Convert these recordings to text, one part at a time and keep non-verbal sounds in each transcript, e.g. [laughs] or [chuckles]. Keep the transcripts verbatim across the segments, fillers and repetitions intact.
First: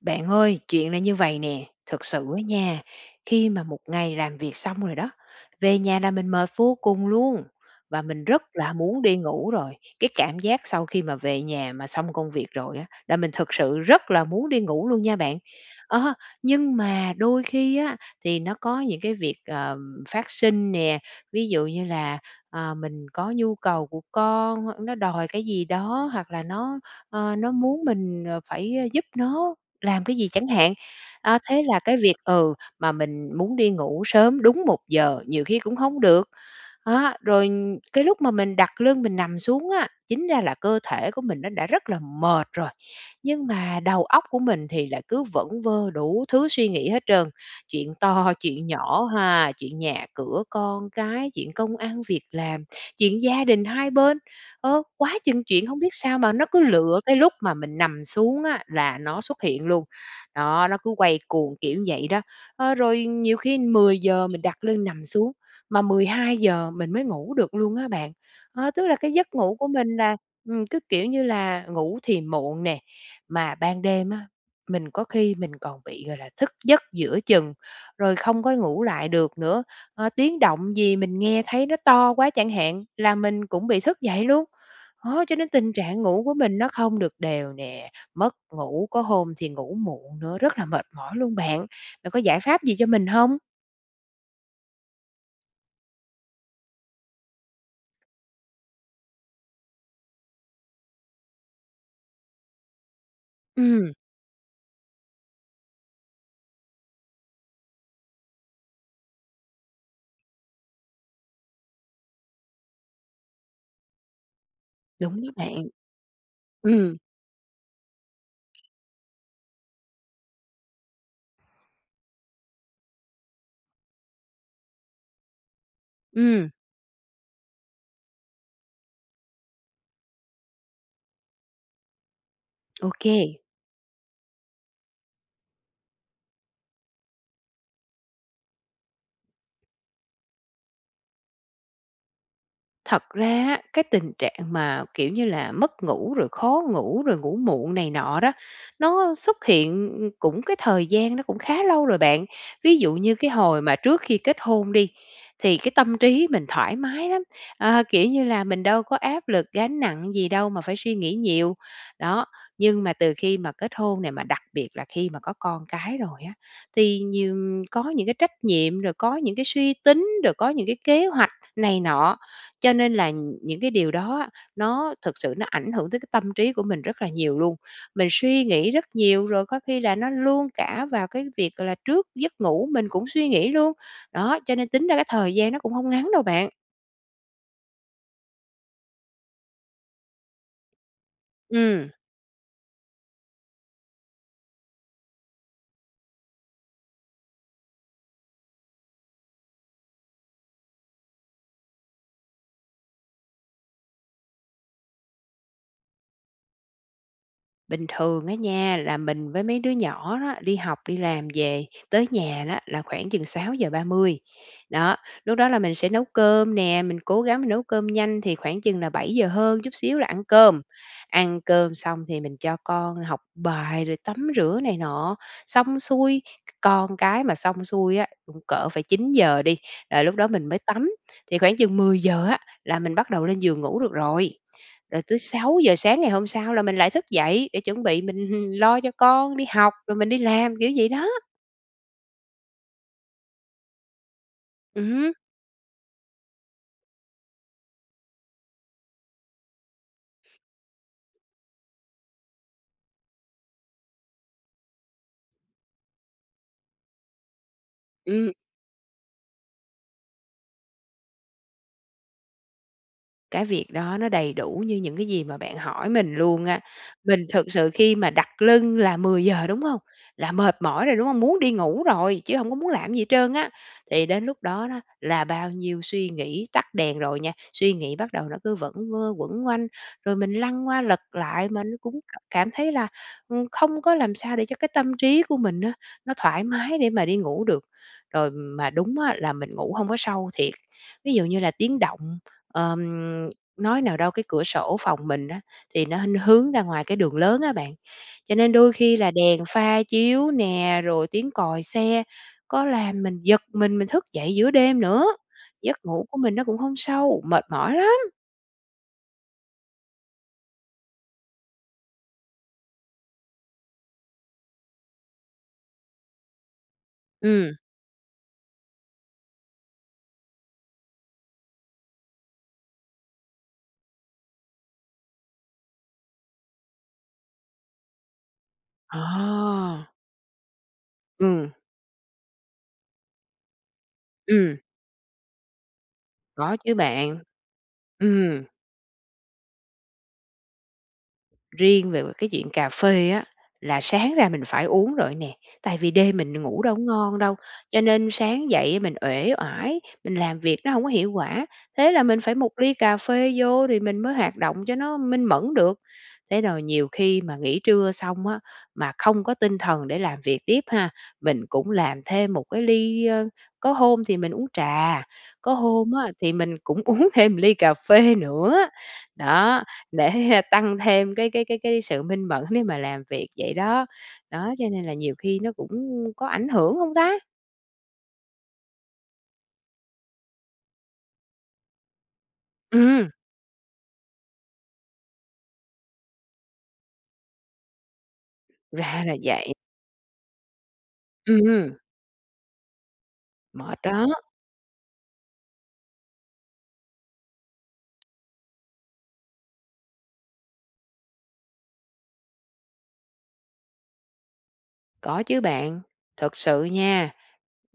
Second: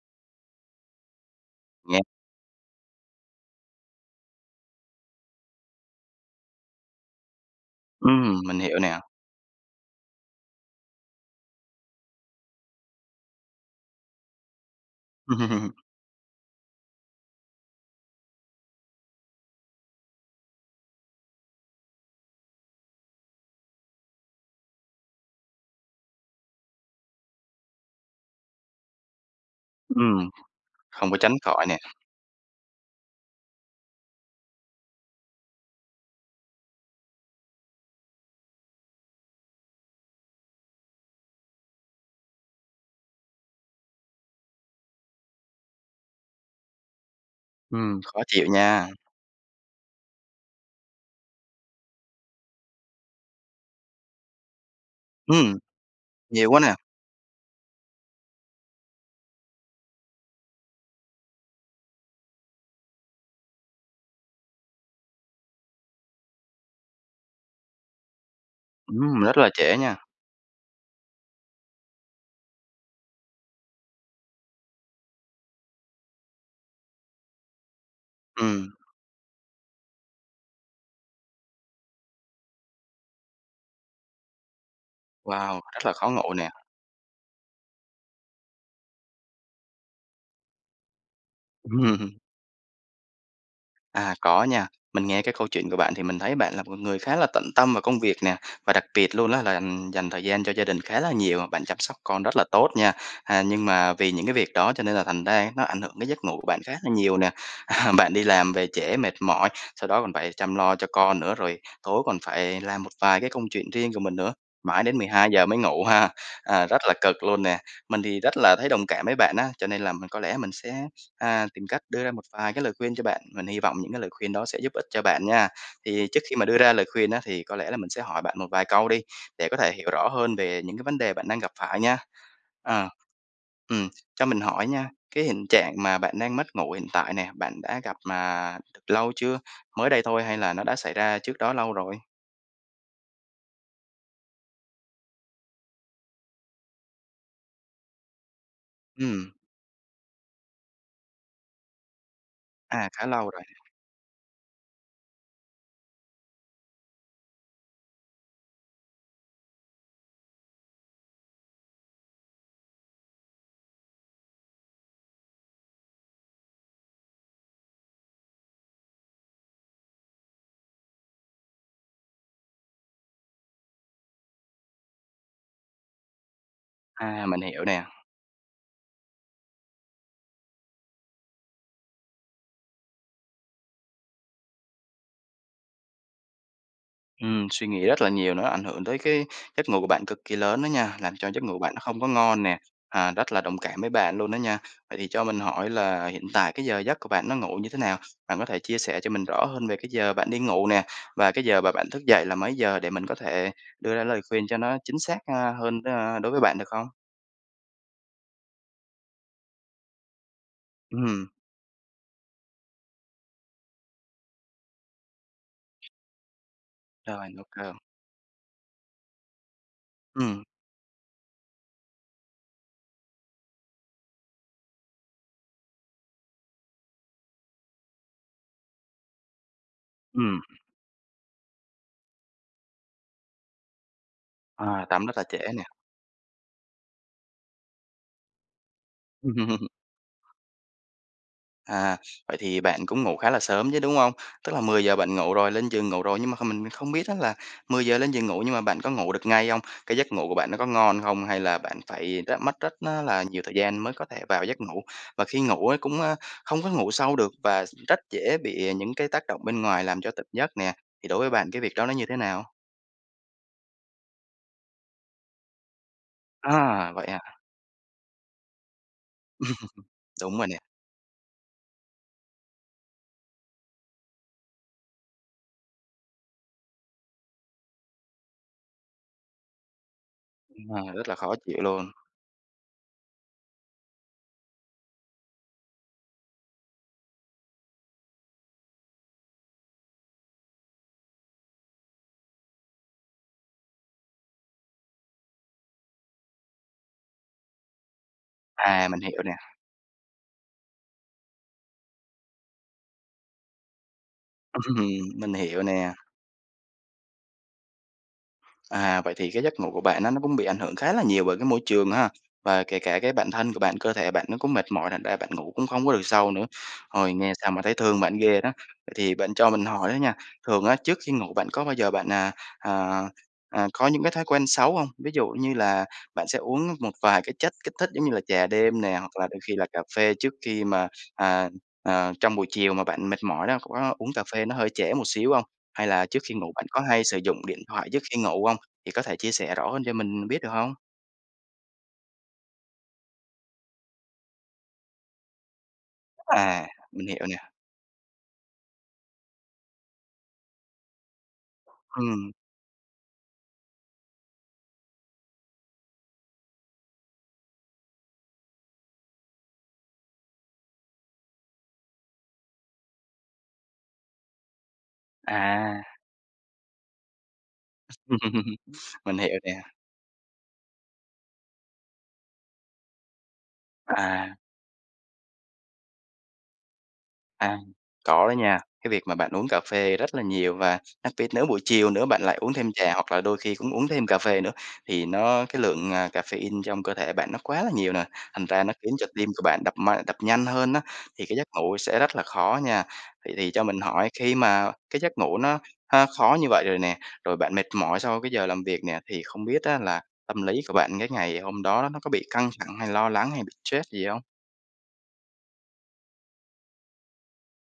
Bạn ơi, chuyện là như vầy nè, Nghe. thực sự á nha, khi mà một ngày làm việc xong rồi đó, về nhà là mình mệt vô cùng luôn, và mình Ừm, rất mình là hiểu nè. muốn đi ngủ rồi. Cái cảm giác sau khi mà về nhà mà xong công việc rồi á, là mình thực sự rất là muốn đi ngủ luôn nha bạn. [laughs] A, nhưng mà đôi khi á, thì nó có những cái việc, ờ, phát sinh nè, ví dụ như là, à, mình có nhu cầu của con, nó đòi cái gì đó hoặc là nó, ơ, nó muốn mình, ờ, phải giúp nó làm cái gì Ừm, chẳng hạn. không có tránh A, thế khỏi nè. là cái việc ừ, mà mình muốn đi ngủ sớm đúng một giờ, nhiều khi cũng không được. Á, rồi cái lúc mà mình đặt lưng mình nằm xuống á, chính ra là cơ thể của mình nó đã rất là mệt rồi nhưng mà đầu óc của mình thì lại cứ vẩn vơ đủ thứ suy nghĩ hết trơn. Chuyện Ừm, khó to, chịu chuyện nha! nhỏ ha, chuyện nhà cửa con cái, chuyện công ăn việc làm, chuyện gia đình hai bên, ơ, quá chừng Ừm, chuyện hông biết sao mà nó nhiều quá cứ nè! lựa cái lúc mà mình nằm xuống á, là nó xuất hiện luôn. Đó, nó cứ quay cuồng, kiểu, vậy đó. Ơ, rồi nhiều khi mười giờ mình đặt lưng nằm xuống, mà mười hai giờ mình mới ngủ được luôn á bạn. Ơ, tức là cái Ừm, giấc rất là ngủ của trễ nha! mình là, ừm, cứ, kiểu như là, ngủ thì muộn nè, mà ban đêm á, mình có khi mình còn bị, gọi là, thức giấc giữa chừng, rồi không có Ừm. ngủ lại được nữa. Ơ, tiếng động gì mình nghe thấy nó to quá chẳng hạn, là mình cũng bị thức dậy luôn. Đó, cho nên Wow! tình Rất là trạng khó ngủ ngủ của nè. mình nó không được đều nè, mất ngủ, có hôm thì ngủ muộn nữa, rất là mệt mỏi luôn bạn. Bạn Ừm. có giải pháp gì cho mình hông? À, có nha. Mình nghe cái câu chuyện của bạn thì mình thấy bạn là một con người khá là tận tâm vào công việc nè, và đặc biệt luôn á là, ừm, dành thời gian cho gia đình khá là nhiều, bạn chăm sóc con rất là tốt nha. À, nhưng Ừm. mà vì những cái việc đó, cho nên là thành ra nó ảnh hưởng cái giấc ngủ của bạn khá là nhiều nè. À, bạn đi làm về trễ mệt mỏi, sau đó còn phải chăm lo cho con nữa. Rồi tối còn phải làm một vài cái công chuyện riêng của mình nữa, mãi đến mười Đúng hai đó giờ bạn. mới ngủ ha, à, rất là Ừm. cực luôn nè. Mình thì rất là thấy đồng cảm với bạn á, cho nên là mình có lẽ mình sẽ, a, tìm cách đưa ra một vài cái lời khuyên cho bạn, mình hy vọng những cái lời khuyên đó sẽ giúp ích cho bạn nha. Thì trước khi mà Ừm. đưa ra lời khuyên á, thì có lẽ là mình sẽ hỏi bạn một vài câu đi, để có thể hiểu rõ hơn về những cái vấn đề bạn đang gặp phải nha. Ờ, Ô kê. ừm, cho mình hỏi nha, cái hiện trạng mà bạn đang mất ngủ hiện tại nè, bạn đã gặp mà lâu chưa, mới đây thôi hay là nó đã xảy ra trước đó lâu rồi? Thật ra á, cái tình trạng mà, kiểu như là, mất ngủ rồi khó ngủ, rồi ngủ muộn này nọ đó, nó Ừm. xuất hiện, ư, cũng cái thời gian nó cũng khá lâu rồi bạn. Ví À, dụ khá như cái lâu rồi. hồi mà trước khi kết hôn đi, thì cái tâm trí mình thoải mái lắm, ờ, kiểu như là, mình đâu có áp lực, gánh nặng gì đâu mà phải suy nghĩ nhiều. Đó, nhưng mà từ khi mà kết hôn nè, mà đặc biệt là khi mà có con cái rồi á, thì nhiều có những cái trách nhiệm, rồi có những cái suy tính, rồi có những cái kế hoạch này nọ. Cho nên là những cái điều đó, nó thực sự nó ảnh hưởng tới cái tâm trí của mình rất là À, nhiều mình luôn. hiểu nè. Mình suy nghĩ rất nhiều, rồi có khi là nó luôn cả vào cái việc, gọi là, trước giấc ngủ mình cũng suy nghĩ luôn. Đó, cho nên tính ra cái thời gian nó cũng hông ngắn đâu bạn. Ừm, suy nghĩ rất là nhiều nó ảnh hưởng tới cái giấc ngủ bạn cực kỳ lớn đó nha, làm cho giấc ngủ bạn nó Ừm. không có ngon nè, à, rất là đồng cảm với bạn luôn đó nha! Vậy thì cho mình hỏi là hiện tại cái giờ giấc của bạn nó ngủ như thế nào? Bạn có thể chia sẻ cho mình rõ hơn về cái giờ bạn đi ngủ nè và cái giờ mà bạn thức dậy là mấy giờ để mình có thể đưa ra lời khuyên cho nó chính xác, a, hơn, a, đối với bạn, được không? Bình thường á nha, là mình với mấy đứa nhỏ đó, đi học, đi làm Ừm. về tới nhà á là khoảng chừng sáu giờ ba mươi, đó, lúc đó là mình sẽ nấu cơm nè, mình cố Rồi, gắng nấu mình nấu cơm. cơm nhanh thì khoảng chừng là bảy giờ hơn chút xíu là ăn Ừm. cơm. Ăn cơm xong thì mình cho con học bài rồi tắm rửa này nọ. Xong xuôi c con cái mà xong xuôi á, cũng cỡ phải chín giờ đi là lúc đó Ừm. mình mới tắm, thì khoảng chừng mười giờ á là mình bắt đầu lên giường ngủ được rồi. À, Rồi tắm rất tới là trễ sáu nè. giờ sáng ngày hôm sau là mình lại thức dậy để chuẩn bị mình lo cho con đi Ừm. học, rồi mình đi làm, kiểu vậy đó. À, vậy thì bạn cũng ngủ khá là sớm chứ, đúng hông? Tức là Ừm mười giờ hứm. bạn ngủ rồi, lên giường ngủ rồi, nhưng mà không mình không biết á là mười giờ lên giường ngủ nhưng mà bạn có ngủ được ngay hông? Cái giấc ngủ bạn nó có ngon hông? Hay là bạn phải rất mất rất á là nhiều thời gian mới có thể vào giấc ngủ? Và khi ngủ, ơ, cũng, ơ, hông có ngủ sâu được và rất Ừm. dễ bị những cái tác động bên ngoài làm cho tỉnh giấc nè, thì đối với bạn cái việc đó nó như thế nào? Cái việc đó nó đầy đủ như những cái gì mà bạn hỏi mình luôn á. A, vậy Mình à? thực sự khi mà đặt lưng là mười giờ, đúng hông? [laughs] Là Đúng rồi mệt nè. mỏi rồi, đúng hông? Muốn đi ngủ rồi, chứ hông có muốn làm gì hết trơn á. Thì đến lúc đó đó, là bao nhiêu suy nghĩ tắt đèn rồi nha, suy nghĩ bắt đầu nó cứ vẩn vơ, quẩn quanh, rồi mình lăn qua, À, lật rất là khó lại chịu mà nó luôn! cũng c cảm thấy là, ừm, không có làm sao để cho cái tâm trí của mình á, nó thoải mái để mà đi ngủ được. Rồi mà đúng á là mình ngủ hông có sâu thiệt, ví dụ như là tiếng động, ờm, nói nào đâu cái cửa sổ phòng mình á, thì nó nó hướng ra ngoài cái đường lớn á bạn. Cho nên đôi À, khi mình là hiểu nè! đèn pha chiếu nè, rồi tiếng còi xe có làm mình giật mình, mình thức dậy giữa Ừm, đêm nữa. mình hiểu Giấc nè! ngủ của mình nó cũng không sâu, mệt mỏi lắm! À, vậy thì cái giấc ngủ của bạn nó nó cũng bị ảnh hưởng khá là nhiều bởi cái môi trường ha! Và kể cả cái bản thân của bạn, cơ thể bạn nó cũng mệt mỏi, thành ra bạn ngủ cũng hông có được sâu nữa. Ôi, nghe sao Ừm. mà thấy thương bạn ghê đó! Vậy thì bạn cho mình hỏi đó nha, thường á trước khi ngủ bạn có bao giờ bạn à, à à có những cái thói quen xấu không? Ví dụ như là bạn sẽ uống một vài cái chất kích thích giống như là trà đêm nè, hoặc là đôi khi là cà À! phê trước khi mà, à, Ừm. ờ, trong buổi chiều mà bạn mệt mỏi đó, có uống cà phê nó Ừm. hơi trễ một xíu hông? Hay là trước khi ngủ Có bạn chứ có hay bạn. sử dụng điện thoại trước khi Ừm. ngủ hông? Thì có thể chia sẻ rõ hơn cho mình biết, được hông? Riêng về về cái chuyện cà phê á, là sáng ra mình phải uống rồi á nè. Tại vì đêm mình ngủ À, đâu có mình ngon hiểu đâu, nè. cho nên sáng dậy á mình uể oải, mình làm việc nó hông có hiệu quả. Thế là mình Ừm. phải một ly cà phê vô thì mình mới hoạt động cho nó minh mẫn được. Thế rồi nhiều khi mà nghỉ trưa xong á, mà không có tinh thần để làm việc tiếp ha, mình cũng làm thêm một cái ly, ơ có hôm thì mình uống trà, có À. hôm á thì mình cũng uống thêm một ly cà phê nữa, [laughs] Mình hiểu nè. đó, để tăng thêm cái cái cái cái sự minh mẫn để mà làm việc, vậy đó. À. Đó, cho nên là nhiều khi nó cũng có ảnh hưởng hông ta? À. Có đó nha! Cái việc mà bạn uống cà phê rất là nhiều, và đặc biệt nếu buổi chiều nữa bạn lại uống thêm trà Ừm! hoặc là đôi khi cũng uống thêm cà phê nữa, thì nó cái lượng, ờ, caffeine trong cơ thể bạn nó quá là nhiều nè. Thành ra nó khiến Ra cho là tim của vậy. bạn đập m đập nhanh hơn á, thì cái giấc Ừm! ngủ sẽ rất là khó nha. Vậy thì cho Mệt mình đó! hỏi khi mà cái giấc ngủ nó h khó như vậy rồi nè, rồi bạn mệt mỏi sau cái giờ làm việc nè, thì không biết á là tâm lý của bạn cái ngày hôm đó nó có bị căng thẳng, hay lo lắng, hay bị troét gì không? Có chứ bạn. Thực sự nha,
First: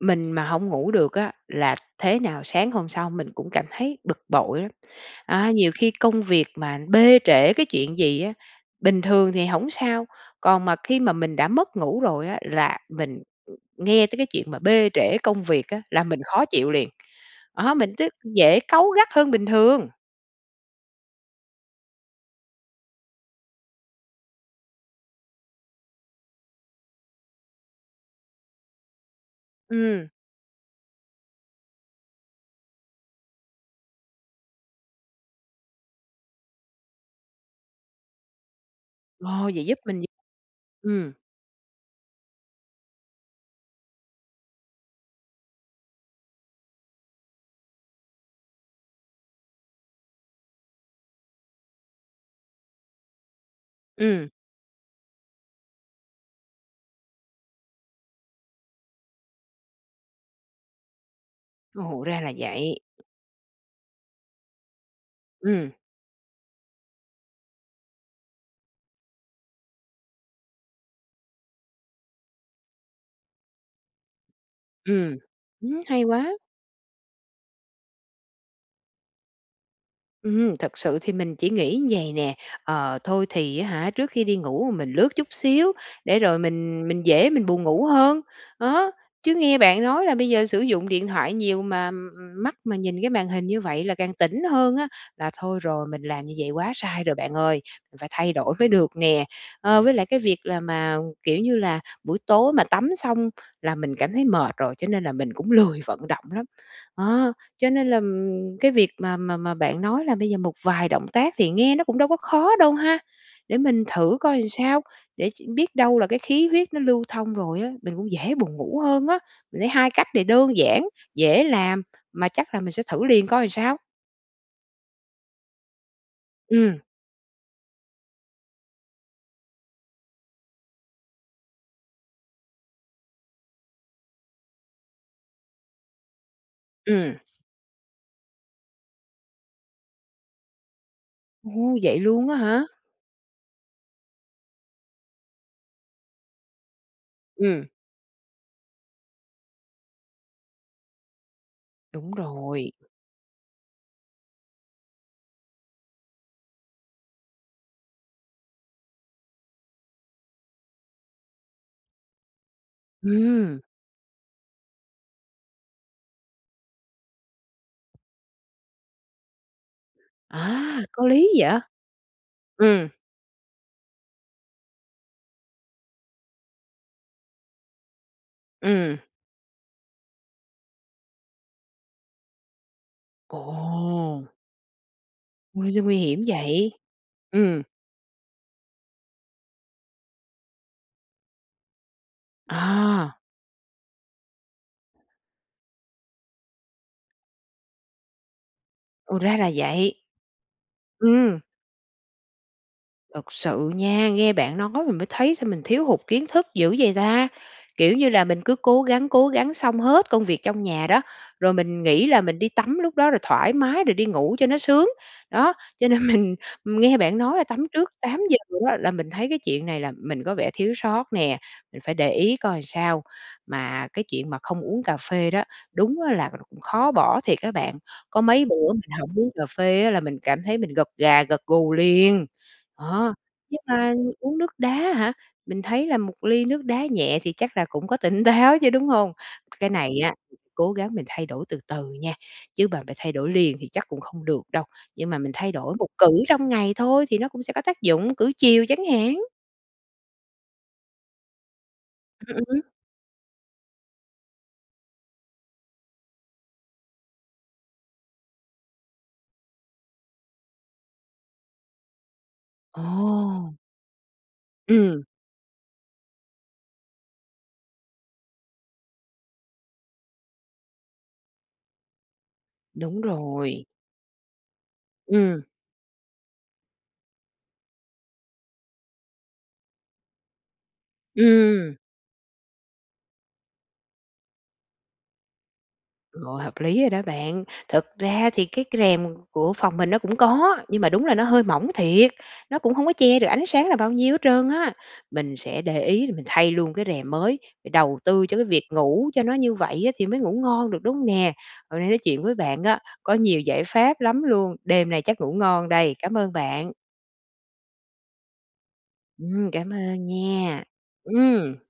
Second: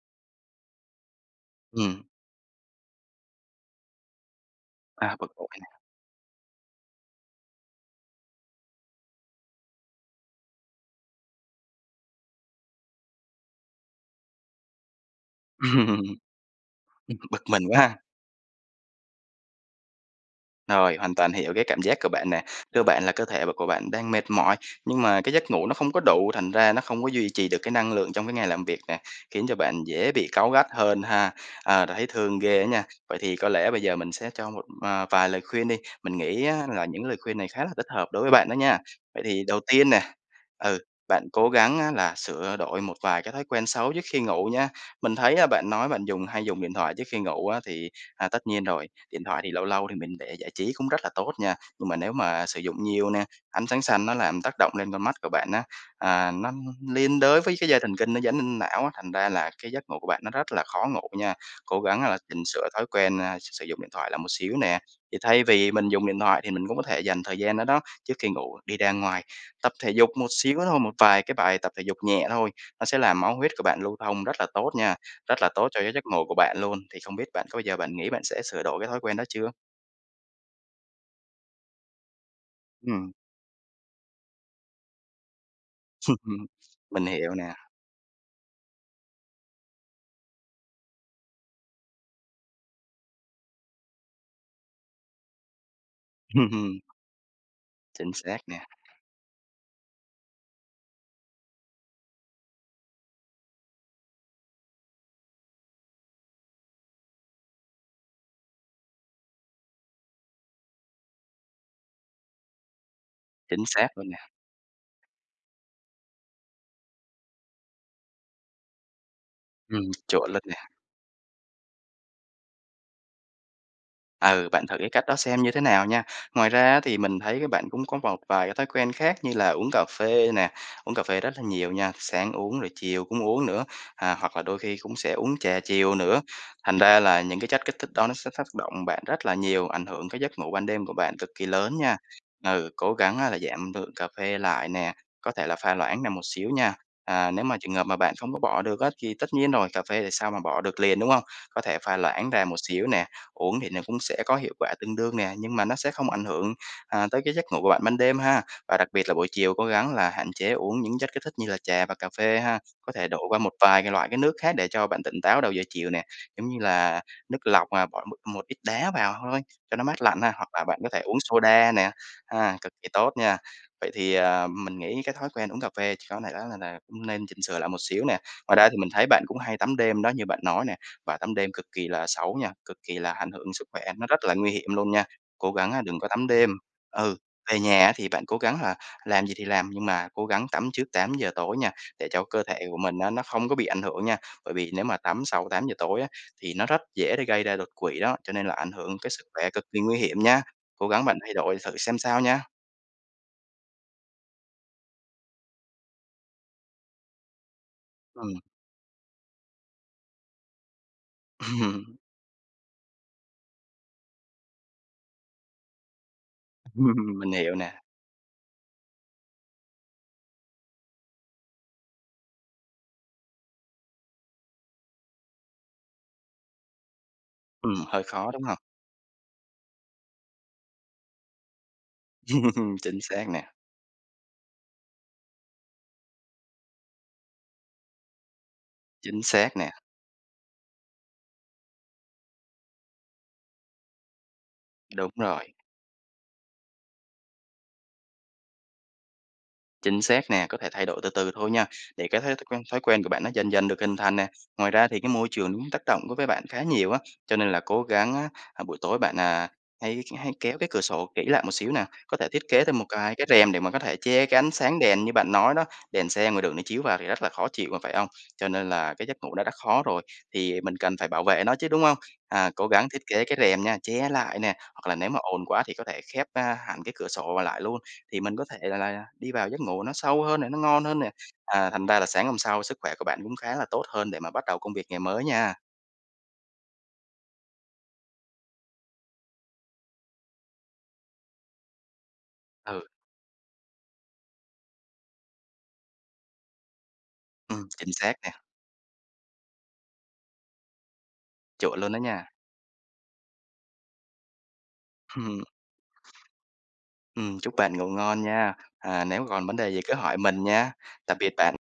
mình mà hổng ngủ được á, là Ừm. thế nào sáng hôm sau mình cũng cảm thấy bực bội lắm. À, bực bội A, nhiều ha! khi công việc mà bê trễ cái chuyện gì á, bình thường thì hổng sao, còn mà khi mà mình đã mất ngủ rồi á là mình, ừm, nghe tới cái chuyện mà bê trễ công việc á là mình [laughs] khó chịu liền. Ừm, bực mình Đó, quá mình ha! cứ dễ cáu gắt hơn bình thường. Rồi, hoàn toàn hiểu cái cảm giác của bạn nè. Cơ bản là cơ thể của bạn đang mệt mỏi nhưng mà cái giấc ngủ nó không có đủ, thành ra nó không có duy trì được cái năng lượng trong cái ngày làm việc nè, khiến cho bạn Ừm. dễ bị cáu gắt hơn ha. Ờ, rồi thấy thương ghê á nha! Vậy thì có lẽ bây giờ mình sẽ cho một, à, vài lời khuyên đi, mình nghĩ á là những lời khuyên này khá là thích hợp đối với bạn đó nha. Vậy thì Ồ, đầu vậy giúp tiên mình nè, v ừ, ừm. bạn cố gắng á là sửa đổi một vài cái thói quen xấu trước khi ngủ nha. Mình thấy á bạn nói bạn dùng hay dùng điện thoại trước khi ngủ á, thì, à, tất nhiên rồi, điện thoại thì lâu lâu thì mình để giải trí cũng rất là tốt nha. Nhưng mà nếu mà sử dụng nhiều nè, ánh sáng xanh nó Ừm. làm tác động lên con mắt của bạn á, à, nó liên đới với cái dây thần kinh nó dẫn lên não á, thành ra là cái giấc ngủ của bạn nó rất là khó ngủ nha. Cố gắng Ồ, là ra là chỉnh sửa vậy! thói quen, a, sử sử dụng điện thoại lại một xíu nè. Thì thay Ừm. vì mình dùng điện thoại, thì mình cũng có thể dành thời gian đó đó, trước khi ngủ đi ra ngoài, tập thể dục một xíu thôi, một vài cái bài tập thể dục nhẹ thôi. Nó sẽ làm máu huyết của bạn lưu thông rất là tốt nha, Ừm. rất là tốt cho Ừm, cái giấc hay ngủ quá! của bạn luôn. Thì không biết bạn có bao giờ bạn nghĩ bạn sẽ sửa đổi cái thói quen đó chưa? Ừm, thực sự thì mình chỉ nghĩ vầy nè, ờ, Ừm. thôi thì á hả, trước khi đi ngủ mình lướt chút xíu để rồi [chuckles] mình mình Mình dễ hiểu mình nè. buồn ngủ hơn, đó. Chứ nghe bạn nói là bây giờ sử dụng điện thoại nhiều mà mắt mà nhìn cái màn hình như vậy là càng tỉnh hơn á, là thôi rồi, mình làm như vậy quá Ừm. sai rồi bạn ơi, mình phải Chính thay xác đổi nè. mới được nè. Ờ, với lại cái việc là mà, kiểu như là, buổi tối mà tắm xong là mình cảm thấy mệt rồi, cho nên là mình cũng lười vận động lắm. Đó, cho nên là, ừm, cái việc mà mà mà bạn nói là bây giờ một vài động tác thì nghe nó cũng đâu có khó đâu ha. Để Chính mình xác luôn thử nè. coi làm sao, để biết đâu là cái khí huyết nó lưu thông rồi á, mình cũng dễ buồn ngủ hơn á. Mình thấy Ừm, hai cách này chuẩn luôn đơn nè. giản, dễ làm, mà chắc là mình sẽ thử liền coi làm sao. Ừ, bạn thử cái cách đó xem như thế nào nha. Ngoài ra á Ừm. thì mình thấy á bạn cũng có một vài cái thói quen khác như là uống cà phê nè, uống cà phê rất là nhiều nha, sáng uống rồi chiều cũng uống nữa, à, hoặc là đôi khi cũng sẽ uống trà chiều nữa. Thành ra Ừm. là những cái chất kích thích đó nó sẽ tác động bạn rất là nhiều, ảnh hưởng tới giấc ngủ ban đêm của bạn cực kỳ lớn Ô, nha. vậy luôn á hả? Ừ, cố gắng á là giảm lượng cà phê lại nè, có thể là pha loãng ra một xíu nha. À, nếu mà Ừm. trường hợp mà bạn không có bỏ được á, thì tất nhiên rồi, cà phê thì sao mà bỏ được liền, đúng hông? Có thể pha Đúng loãng ra một rồi. xíu nè, uống thì nó cũng sẽ có hiệu quả tương đương nè, nhưng mà nó sẽ không ảnh hưởng, ờ, tới cái giấc ngủ của bạn ban đêm ha. Và đặc biệt là buổi chiều, cố gắng là hạn chế uống những chất kích thích như là trà và cà phê ha. Có thể đổi qua một Ừm! vài cái loại cái nước khác để cho bạn tỉnh táo đầu giờ chiều nè. Giống như là nước lọc là, ờ, bỏ một một ít đá vào thôi cho nó mát lạnh ha, hoặc là bạn À, có thể có uống lý vậy? soda nè, ha, cực Ừm. kỳ tốt nha. Vậy thì à, mình nghĩ cái thói quen uống cà phê chỉ có là đó là nè nên chỉnh sửa lại một xíu nè. Ngoài ra thì mình Ừm. thấy bạn cũng hay tắm đêm đó như bạn nói nè, và tắm đêm cực kỳ là xấu nha, cực kỳ là ảnh hưởng sức khỏe, nó Ồ! rất là nguy hiểm luôn nha. Cố Ôi, gắng á sao nguy đừng có hiểm tắm đêm. vậy? Ừ, về Ừm. nhà á thì bạn cố gắng là làm gì thì làm, nhưng mà cố gắng tắm trước tám giờ tối nha, để cho cơ thể của mình á À. nó không có bị ảnh hưởng nha. Bởi vì nếu mà tắm sau tám giờ tối á, thì nó rất dễ gây ra đột quỵ đó, cho nên là ảnh hưởng tới Ồ, sức ra là khỏe cực kỳ nguy vậy. hiểm nha. Cố gắng bạn thay Ừm. đổi thử xem sao nha. Thực sự nha, nghe bạn nói mình mới thấy sao mình thiếu hụt kiến thức dữ vậy ta. Kiểu như là Ừm. mình cứ cố gắng, cố gắng xong hết công việc trong nhà đó, rồi mình Ừm. nghĩ là mình đi tắm lúc đó, rồi thoải mái, rồi đi ngủ cho nó sướng. Đó, cho nên mình nghe bạn Ừm, mình nói là hiểu tắm nè. trước tám giờ á là mình thấy cái chuyện này là mình có vẻ thiếu sót nè, mình phải để ý coi sao. Mà cái chuyện mà không uống cà phê đó, đúng á là khó bỏ thiệt á bạn, Ừm, hơi có khó, đúng mấy hông? bữa mình hổng uống cà phê á là mình cảm thấy mình gật gà, gật gù liền. [laughs] Chính Đó, xác nè. nhưng mà uống nước đá hả? Mình thấy là một ly nước đá nhẹ thì chắc là cũng có tỉnh táo chứ, đúng hông? Chính xác Cái nè. này á, cố gắng mình thay đổi từ từ nha, chứ bà b thay đổi liền thì chắc cũng không được đâu, nhưng Đúng mà mình thay rồi. đổi một cữ trong ngày thôi, thì nó cũng sẽ có tác dụng, cữ chiều chẳng hạn. Chính xác nè. Có thể thay đổi từ từ thôi nha, để cái thói t Ừm. quen thói quen của bạn nó dần dần được hình thành nè. Ngoài ra thì cái môi trường ứm tác động đối với bạn khá nhiều á, cho nên là cố gắng á, à, buổi tối bạn, à, hãy k hãy kéo cái cửa sổ kỹ lại một xíu nè. Có thể thiết kế thêm một cái cái rèm Ồ! để mà có thể che cái ánh sáng Ừm. đèn như bạn nói đó, đèn xe ngoài đường nó chiếu vào thì rất là khó chịu mà, phải hông? Cho nên là cái giấc ngủ nó đã khó rồi, thì mình cần phải bảo vệ nó chứ, đúng hông? À, cố gắng Đúng thiết kế cái rèm rồi. nha, che lại nè, hoặc là nếu mà Ừm. ồn quá thì có thể khép, a, hẳn cái cửa sổ, ờ, lại luôn, thì mình có thể l là đi vào giấc ngủ nó sâu hơn nè, nó ngon hơn nè. À, Ừm. thành ra là sáng hôm sau sức khỏe của bạn cũng khá là tốt hơn để mà bắt đầu công việc ngày mới nha. Rồi, hợp lý rồi đó bạn. Thực ra thì cái c rèm của phòng mình nó cũng có, nhưng mà đúng là nó hơi mỏng thiệt, nó cũng Ừ. hông có che được ánh sáng là bao nhiêu hết trơn á. Mình sẽ để ý rồi mình thay luôn cái rèm mới, Ừm, phải chính đầu xác tư nè. cho cái việc ngủ cho nó như vậy á thì mới ngủ ngon được, đúng hông nè? Hôm Chủn nay luôn nói đó chuyện nha. với bạn á, có nhiều giải pháp lắm luôn, đêm nay chắc ngủ Hừm. ngon đây. Cám ơn bạn. Ừm, chúc bạn ngủ ngon nha. À, nếu mà còn Ừm, vấn cám đề gì cứ ơn hỏi mình nha. nha. Tạm biệt bạn. Ừm!